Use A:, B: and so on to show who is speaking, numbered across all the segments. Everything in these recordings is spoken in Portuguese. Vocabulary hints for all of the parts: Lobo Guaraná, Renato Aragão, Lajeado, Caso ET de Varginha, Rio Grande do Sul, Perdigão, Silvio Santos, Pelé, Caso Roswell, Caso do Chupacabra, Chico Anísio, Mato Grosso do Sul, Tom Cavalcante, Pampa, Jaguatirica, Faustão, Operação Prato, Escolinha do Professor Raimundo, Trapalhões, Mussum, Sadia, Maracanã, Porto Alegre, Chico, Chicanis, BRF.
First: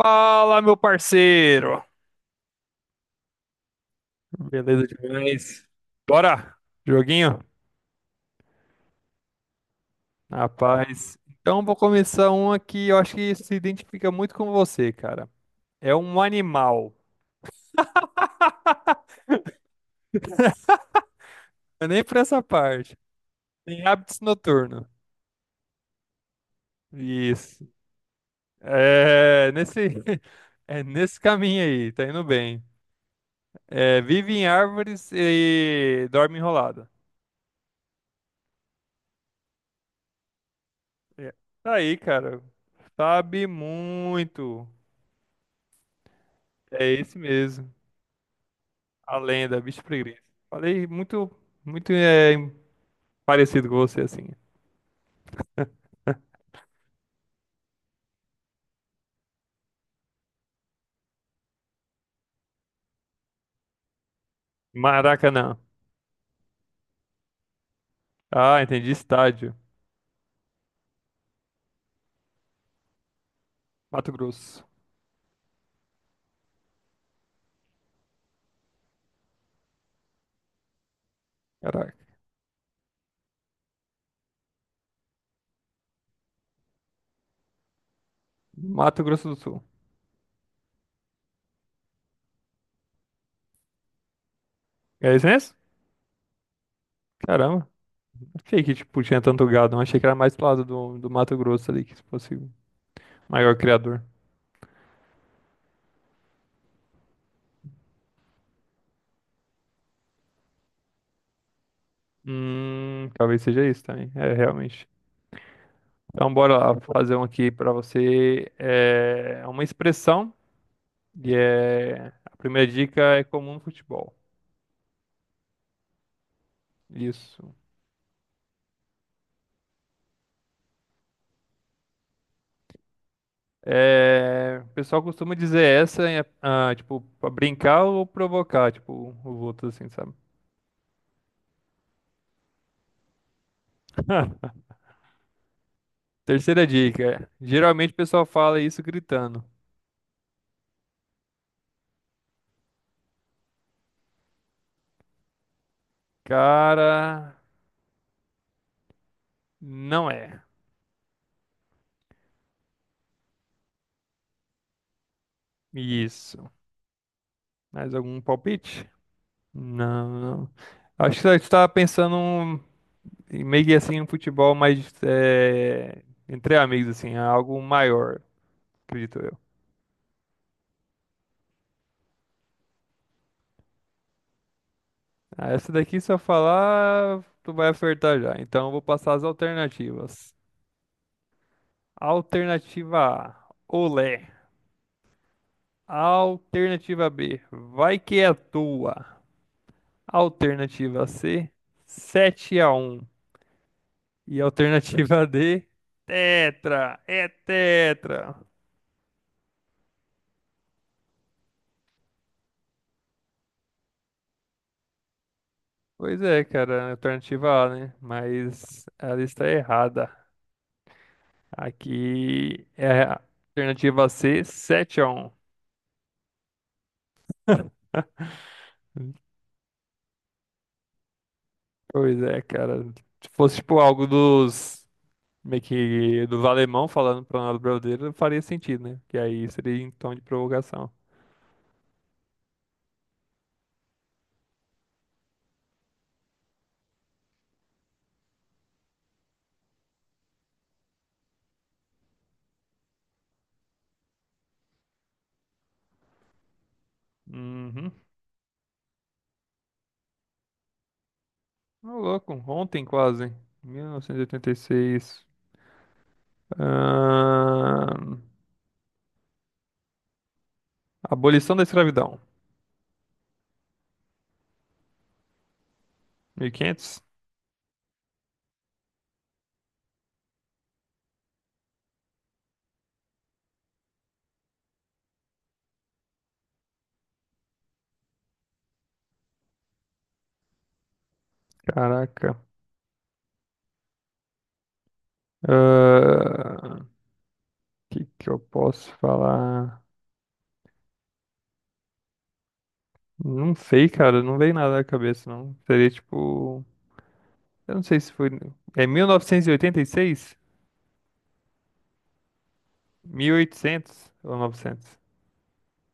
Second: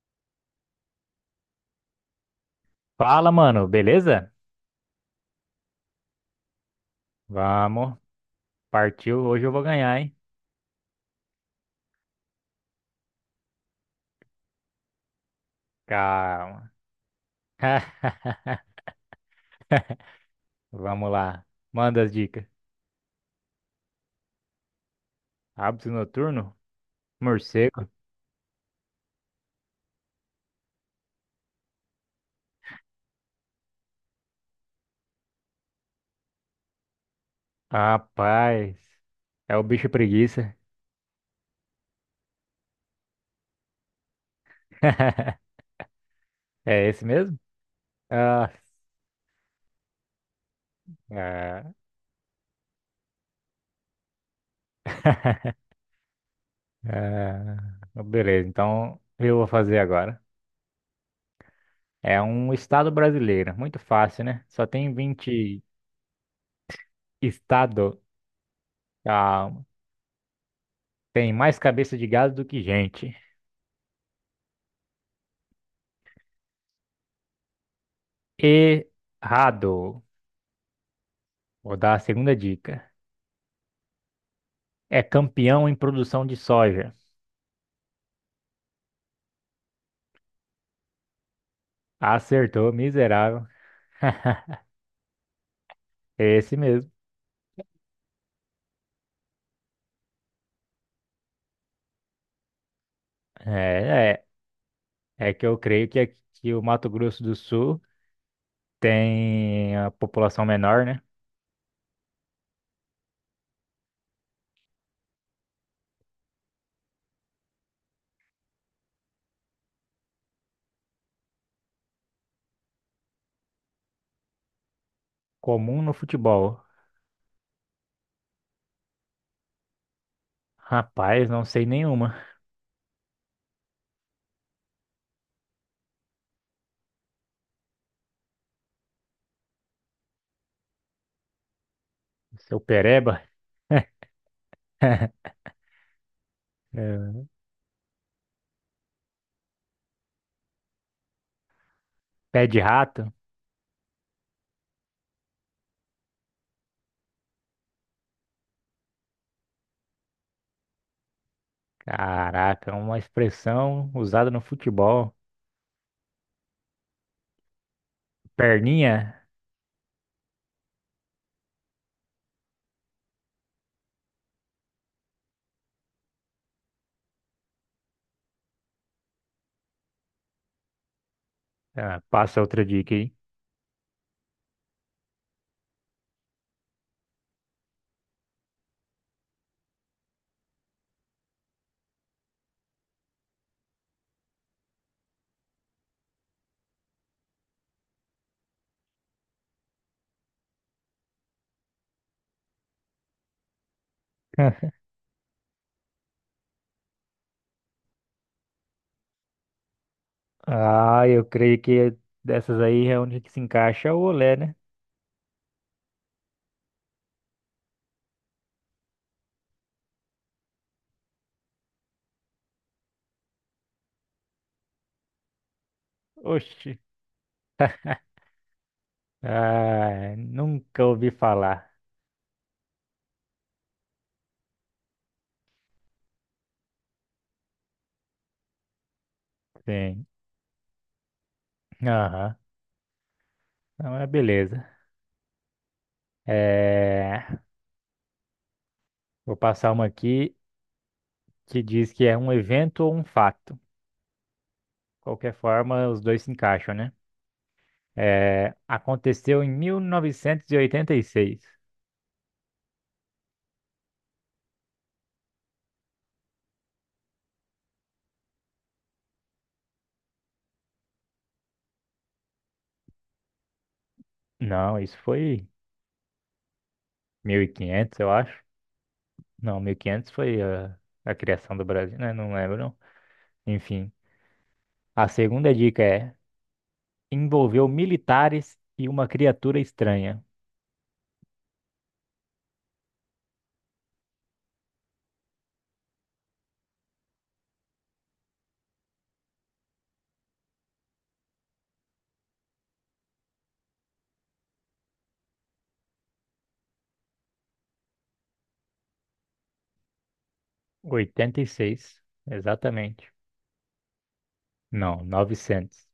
A: Fala, meu parceiro!
B: Fala, mano, beleza?
A: Beleza demais? Bora! Joguinho?
B: Vamos, partiu. Hoje eu vou ganhar, hein?
A: Rapaz. Então, vou começar um aqui, eu acho que se identifica muito com você, cara. É um
B: Calma.
A: animal.
B: Vamos lá.
A: Eu
B: Manda
A: nem
B: as
A: pra essa
B: dicas.
A: parte. Tem hábitos noturnos.
B: Hábito noturno?
A: Isso.
B: Morcego?
A: É nesse, é nesse caminho aí, tá indo bem. É, vive em árvores e dorme enrolada.
B: Rapaz, é o bicho preguiça.
A: É. Tá aí, cara. Sabe muito.
B: É
A: É
B: esse
A: esse
B: mesmo?
A: mesmo.
B: Ah,
A: A lenda, bicho preguiça. Falei muito,
B: ah,
A: muito parecido com você, assim.
B: ah. Beleza, então eu vou fazer agora. É um estado brasileiro, muito fácil, né? Só tem
A: Maracanã.
B: 20 estado.
A: Ah, entendi. Estádio.
B: Calma. Tem mais cabeça de gado do que gente.
A: Mato Grosso.
B: Errado. Vou
A: Caraca.
B: dar a segunda dica. É campeão em produção de soja.
A: Mato Grosso do Sul.
B: Acertou, miserável.
A: É isso mesmo?
B: Esse mesmo.
A: Caramba. Achei que, tipo, tinha tanto gado. Não achei que era mais pro lado do Mato Grosso ali, que fosse o maior criador.
B: É, é. É que eu creio que aqui o Mato Grosso do Sul tem a população menor, né?
A: Talvez seja isso também. É, realmente. Então, bora lá fazer um aqui pra você. É uma expressão. A primeira dica é comum no futebol.
B: Comum no futebol.
A: Isso.
B: Rapaz, não sei nenhuma.
A: É, o pessoal costuma dizer essa, tipo, pra brincar ou provocar, tipo, os outros, assim, sabe?
B: Seu pereba,
A: Terceira dica.
B: é,
A: Geralmente o pessoal fala isso gritando.
B: pé de rato.
A: Cara, não é.
B: Caraca, uma expressão usada no futebol.
A: Isso. Mais algum palpite?
B: Perninha.
A: Não, não. Acho que você estava pensando em meio que assim, um futebol mais entre amigos, assim, algo maior, acredito eu.
B: Ah, passa outra dica aí.
A: Ah, essa daqui, se eu falar, tu vai acertar já. Então, eu vou passar as alternativas. Alternativa A, olé. Alternativa B, vai que é tua. Alternativa C, 7 a um. E alternativa D, tetra, é tetra.
B: Ah, eu creio que dessas aí é onde que se encaixa o olé, né?
A: Pois é, cara, alternativa A, né? Mas ela está errada. Aqui é a alternativa C, 7 a um.
B: Oxi. Ah, nunca ouvi falar.
A: Pois é, cara. Se fosse tipo algo dos meio que dos alemão falando para nós brasileiros, faria sentido, né? Que aí seria em
B: Sim.
A: tom de provocação.
B: Aham. Não, é beleza. É, vou passar uma aqui que diz que é um evento ou um fato. Qualquer forma, os dois se encaixam, né?
A: Uhum.
B: É, aconteceu em 1986.
A: Ô, louco, ontem quase, 1986. Ahn, Abolição da escravidão,
B: Não, isso foi
A: 1500.
B: 1500, eu acho. Não, 1500 foi a, criação do Brasil, né? Não lembro, não. Enfim. A segunda dica é: envolveu militares e uma criatura estranha.
A: Caraca. O que que eu posso falar? Não sei, cara, não veio nada na cabeça, não. Seria tipo, eu não sei se foi, é 1986,
B: 86, exatamente.
A: 1800 ou 900.
B: Não, 900.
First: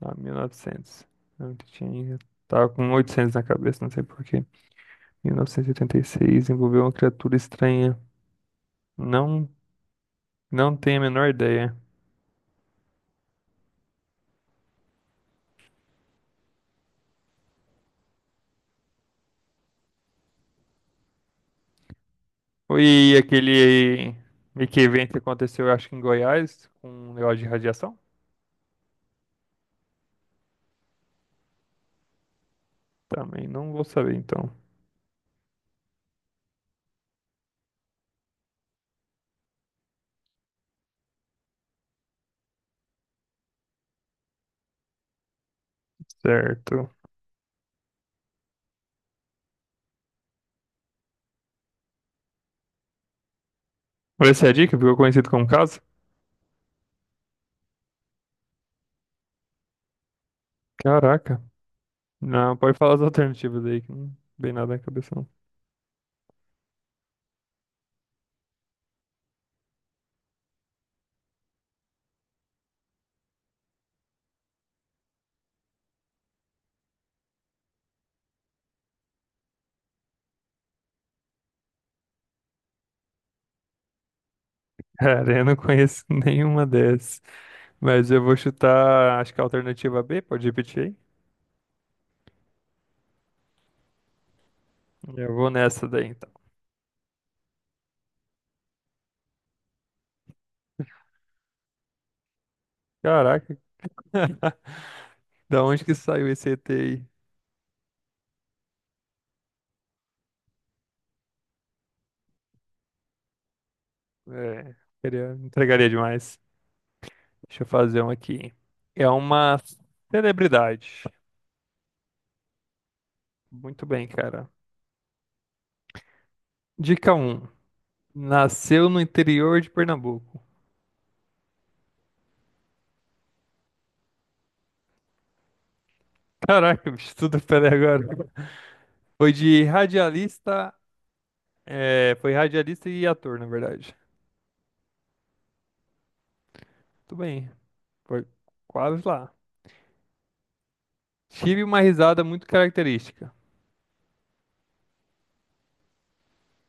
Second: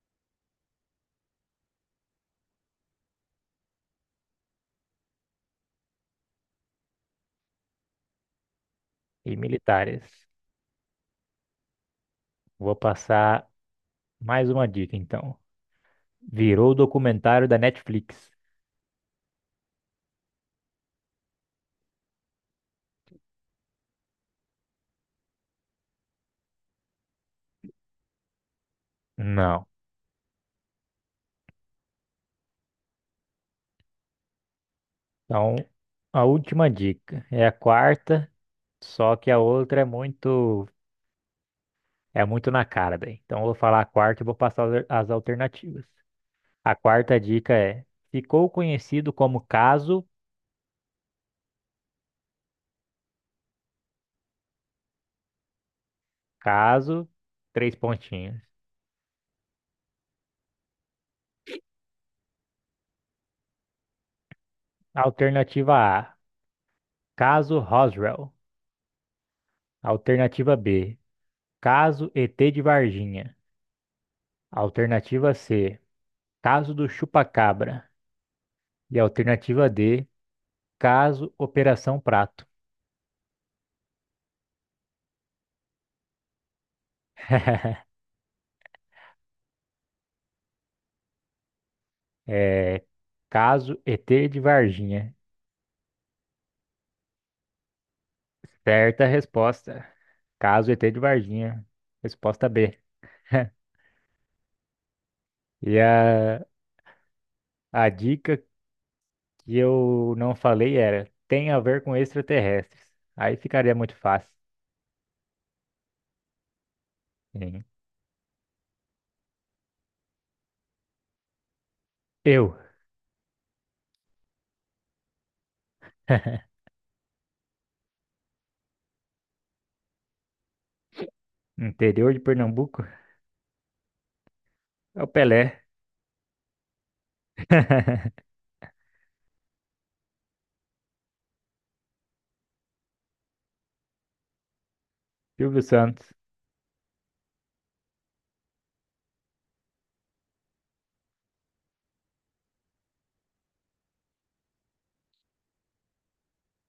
A: Ah, 1900. Não, eu tinha. Tava com 800 na cabeça, não sei por quê. 1986 envolveu uma criatura estranha.
B: E
A: Não,
B: militares.
A: não tenho a menor ideia.
B: Vou passar mais uma dica, então. Virou documentário da Netflix.
A: E aquele meio evento que aconteceu, eu acho que em Goiás, com um negócio de radiação?
B: Não.
A: Também não vou saber, então.
B: Então, a última dica é a quarta, só que a outra muito na cara daí. Então, eu vou falar a quarta e vou passar as alternativas. A
A: Certo.
B: quarta dica é: ficou conhecido como caso,
A: Essa é a dica, ficou conhecido como caso?
B: caso, três pontinhos.
A: Caraca. Não, pode falar as alternativas aí, que não vem nada na cabeça, não.
B: Alternativa A, caso Roswell. Alternativa B, caso ET de Varginha. Alternativa C, caso do Chupacabra. E alternativa D, caso Operação Prato.
A: Cara, eu não conheço nenhuma dessas. Mas eu vou chutar, acho que a alternativa B, pode repetir
B: É, caso ET de
A: aí?
B: Varginha.
A: Eu vou nessa daí, então.
B: Certa resposta. Caso ET de Varginha. Resposta B.
A: Caraca, da
B: E
A: onde que saiu
B: a,
A: esse ET aí?
B: a dica que eu não falei era: tem a ver com extraterrestres. Aí ficaria muito fácil.
A: É, queria, entregaria demais. Deixa
B: Sim.
A: eu fazer um aqui. É uma celebridade.
B: Eu.
A: Muito bem, cara. Dica um. Nasceu no interior de Pernambuco.
B: Interior de Pernambuco? É o Pelé.
A: Caraca, bicho, tudo pera aí agora. Foi de radialista, Foi radialista e ator, na verdade.
B: Silvio Santos.
A: Tudo bem, foi quase lá. Tive uma risada muito característica.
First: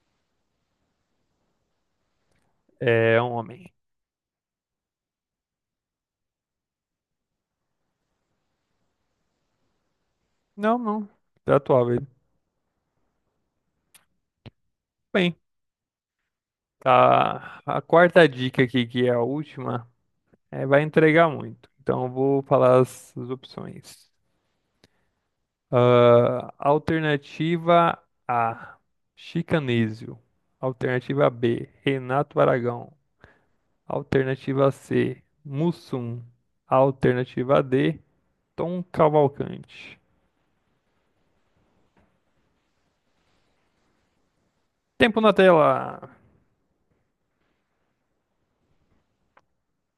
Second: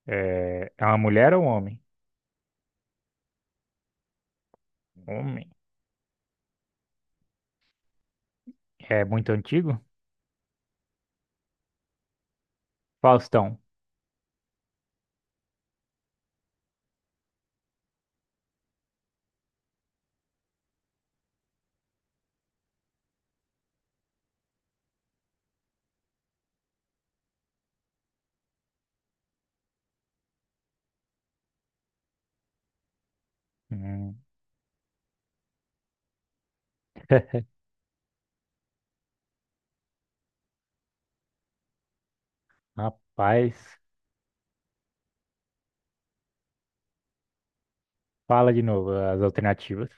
B: É, é uma mulher ou um homem?
A: É um homem.
B: Homem. É muito antigo?
A: Não, não. Tá atual, ele.
B: Faustão.
A: Bem, a quarta dica aqui, que é a última, vai entregar muito. Então, eu vou falar as opções. Ah, alternativa A, Chicanísio. Alternativa B, Renato Aragão.
B: Hum.
A: Alternativa C, Mussum. Alternativa D, Tom Cavalcante.
B: Rapaz,
A: Tempo na tela.
B: fala de novo as alternativas.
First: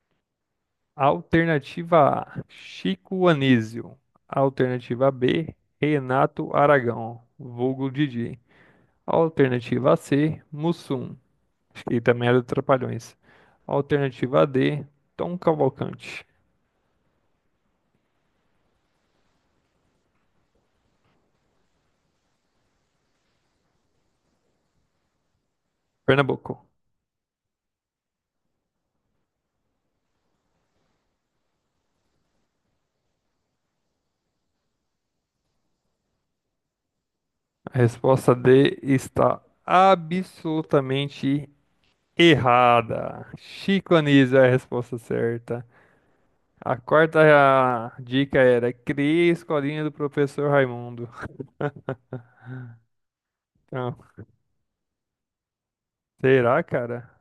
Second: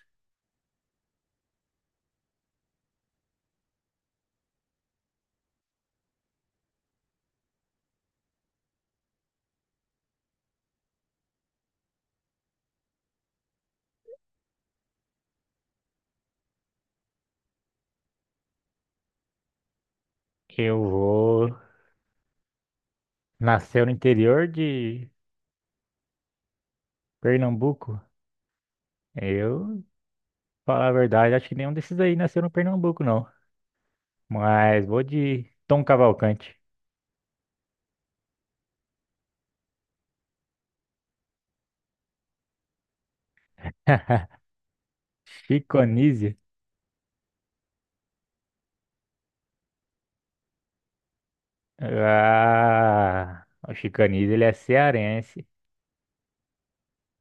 A: Alternativa A, Chico Anísio. Alternativa B, Renato Aragão, vulgo Didi. Alternativa C, Mussum, acho que também era do Trapalhões. Alternativa D, Tom Cavalcante,
B: Eu vou. Nasceu no interior de
A: Pernambuco.
B: Pernambuco? Eu, falar a verdade, acho que nenhum desses aí nasceu no Pernambuco, não. Mas vou de Tom Cavalcante.
A: A resposta D está absolutamente errada. Chico Anísio é a resposta certa.
B: Chico
A: A quarta dica era, criei a escolinha do professor Raimundo.
B: Ah, o
A: Então,
B: Chicanis, ele é cearense.
A: será, cara?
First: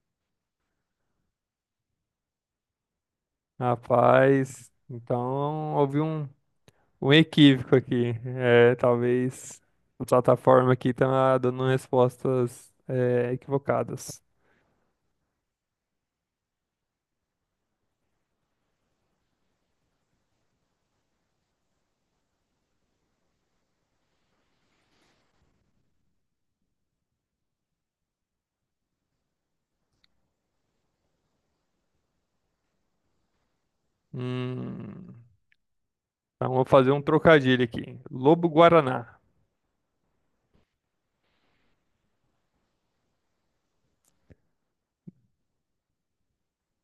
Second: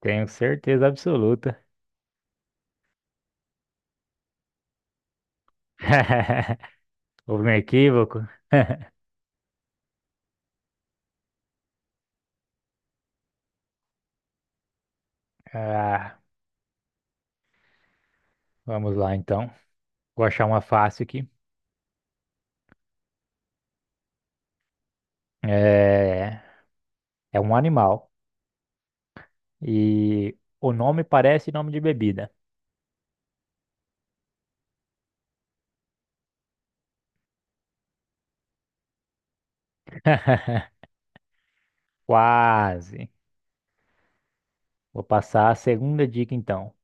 B: Tenho certeza absoluta.
A: Rapaz, então houve um, um
B: Houve um
A: equívoco aqui.
B: equívoco.
A: É, talvez a plataforma aqui tá dando respostas equivocadas.
B: Ah, vamos lá então. Vou achar uma fácil aqui. É, é um animal. E o nome parece nome de bebida.
A: Hum, então vou fazer um trocadilho aqui. Lobo Guaraná.
B: Quase. Vou passar a segunda dica então.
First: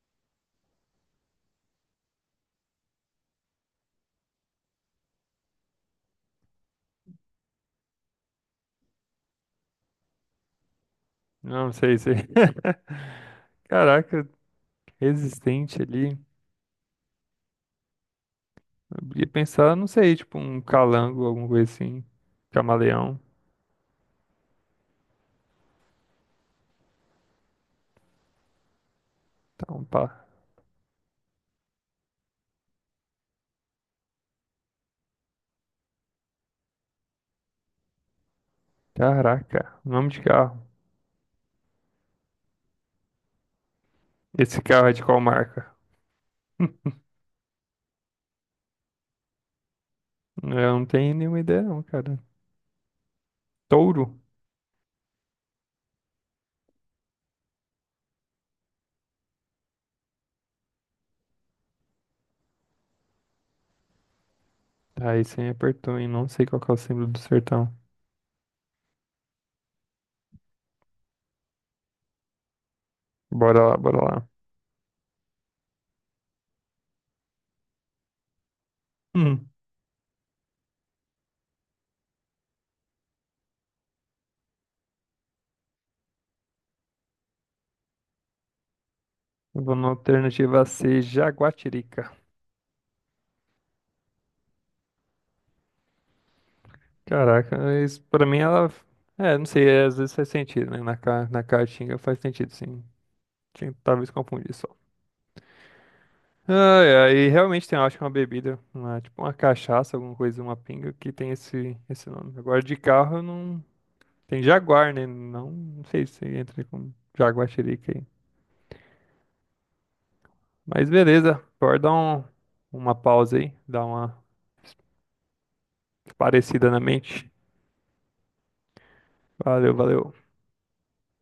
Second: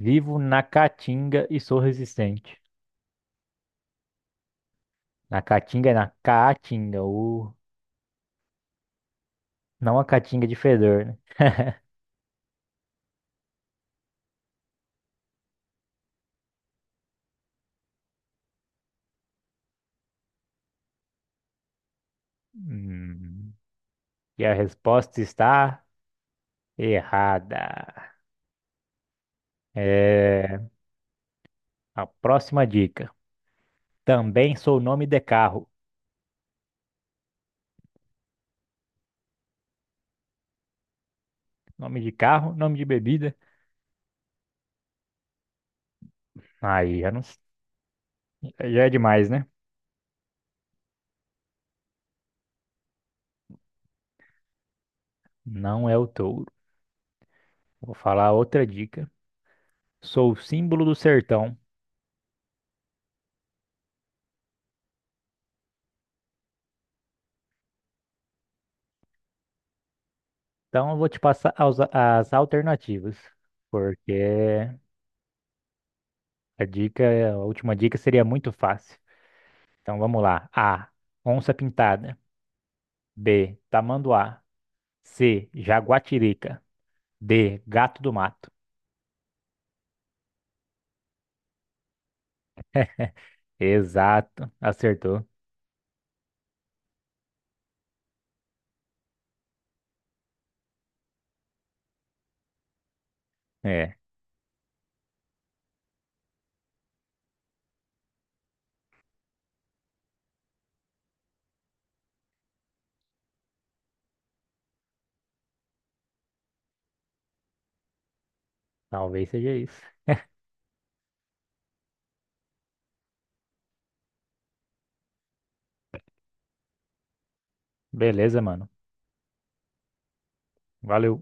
B: Vivo na caatinga e sou resistente. Na caatinga é na caatinga, não a caatinga de fedor, né?
A: Não sei se. Caraca, resistente ali. Eu ia pensar, não sei, tipo um calango, alguma coisa assim. Camaleão.
B: Hum. E a resposta está errada.
A: Então, pá.
B: É a próxima dica. Também sou nome de carro.
A: Caraca, nome de carro.
B: Nome de carro, nome de bebida.
A: Esse carro é de qual marca?
B: Aí já não, já é demais, né?
A: É, eu não tenho nenhuma ideia não, cara. Touro?
B: Não é o touro. Vou falar outra dica. Sou o símbolo do sertão.
A: Aí você me apertou, hein? Não sei qual que é o símbolo do sertão.
B: Então eu vou te passar as alternativas,
A: Bora lá, bora
B: porque
A: lá.
B: a dica, a última dica seria muito fácil.
A: Hum.
B: Então vamos lá. A. Onça pintada. B. Tamanduá. C. Jaguatirica. D, gato do mato.
A: Eu vou na alternativa C, Jaguatirica.
B: Exato, acertou.
A: Caraca, mas pra mim ela. É, não sei, às vezes faz sentido, né? Na Caatinga faz sentido, sim.
B: É,
A: Talvez confundir só. Ai, ai, e realmente tem, eu acho que é uma bebida, tipo uma cachaça, alguma coisa, uma pinga, que tem esse nome. Agora de carro eu não. Tem Jaguar, né? Não, não sei se entra com Jaguatirica aí.
B: talvez seja isso.
A: Mas beleza, pode dar uma pausa aí, dar uma parecida na mente.
B: Beleza, mano.
A: Valeu, valeu.
B: Valeu.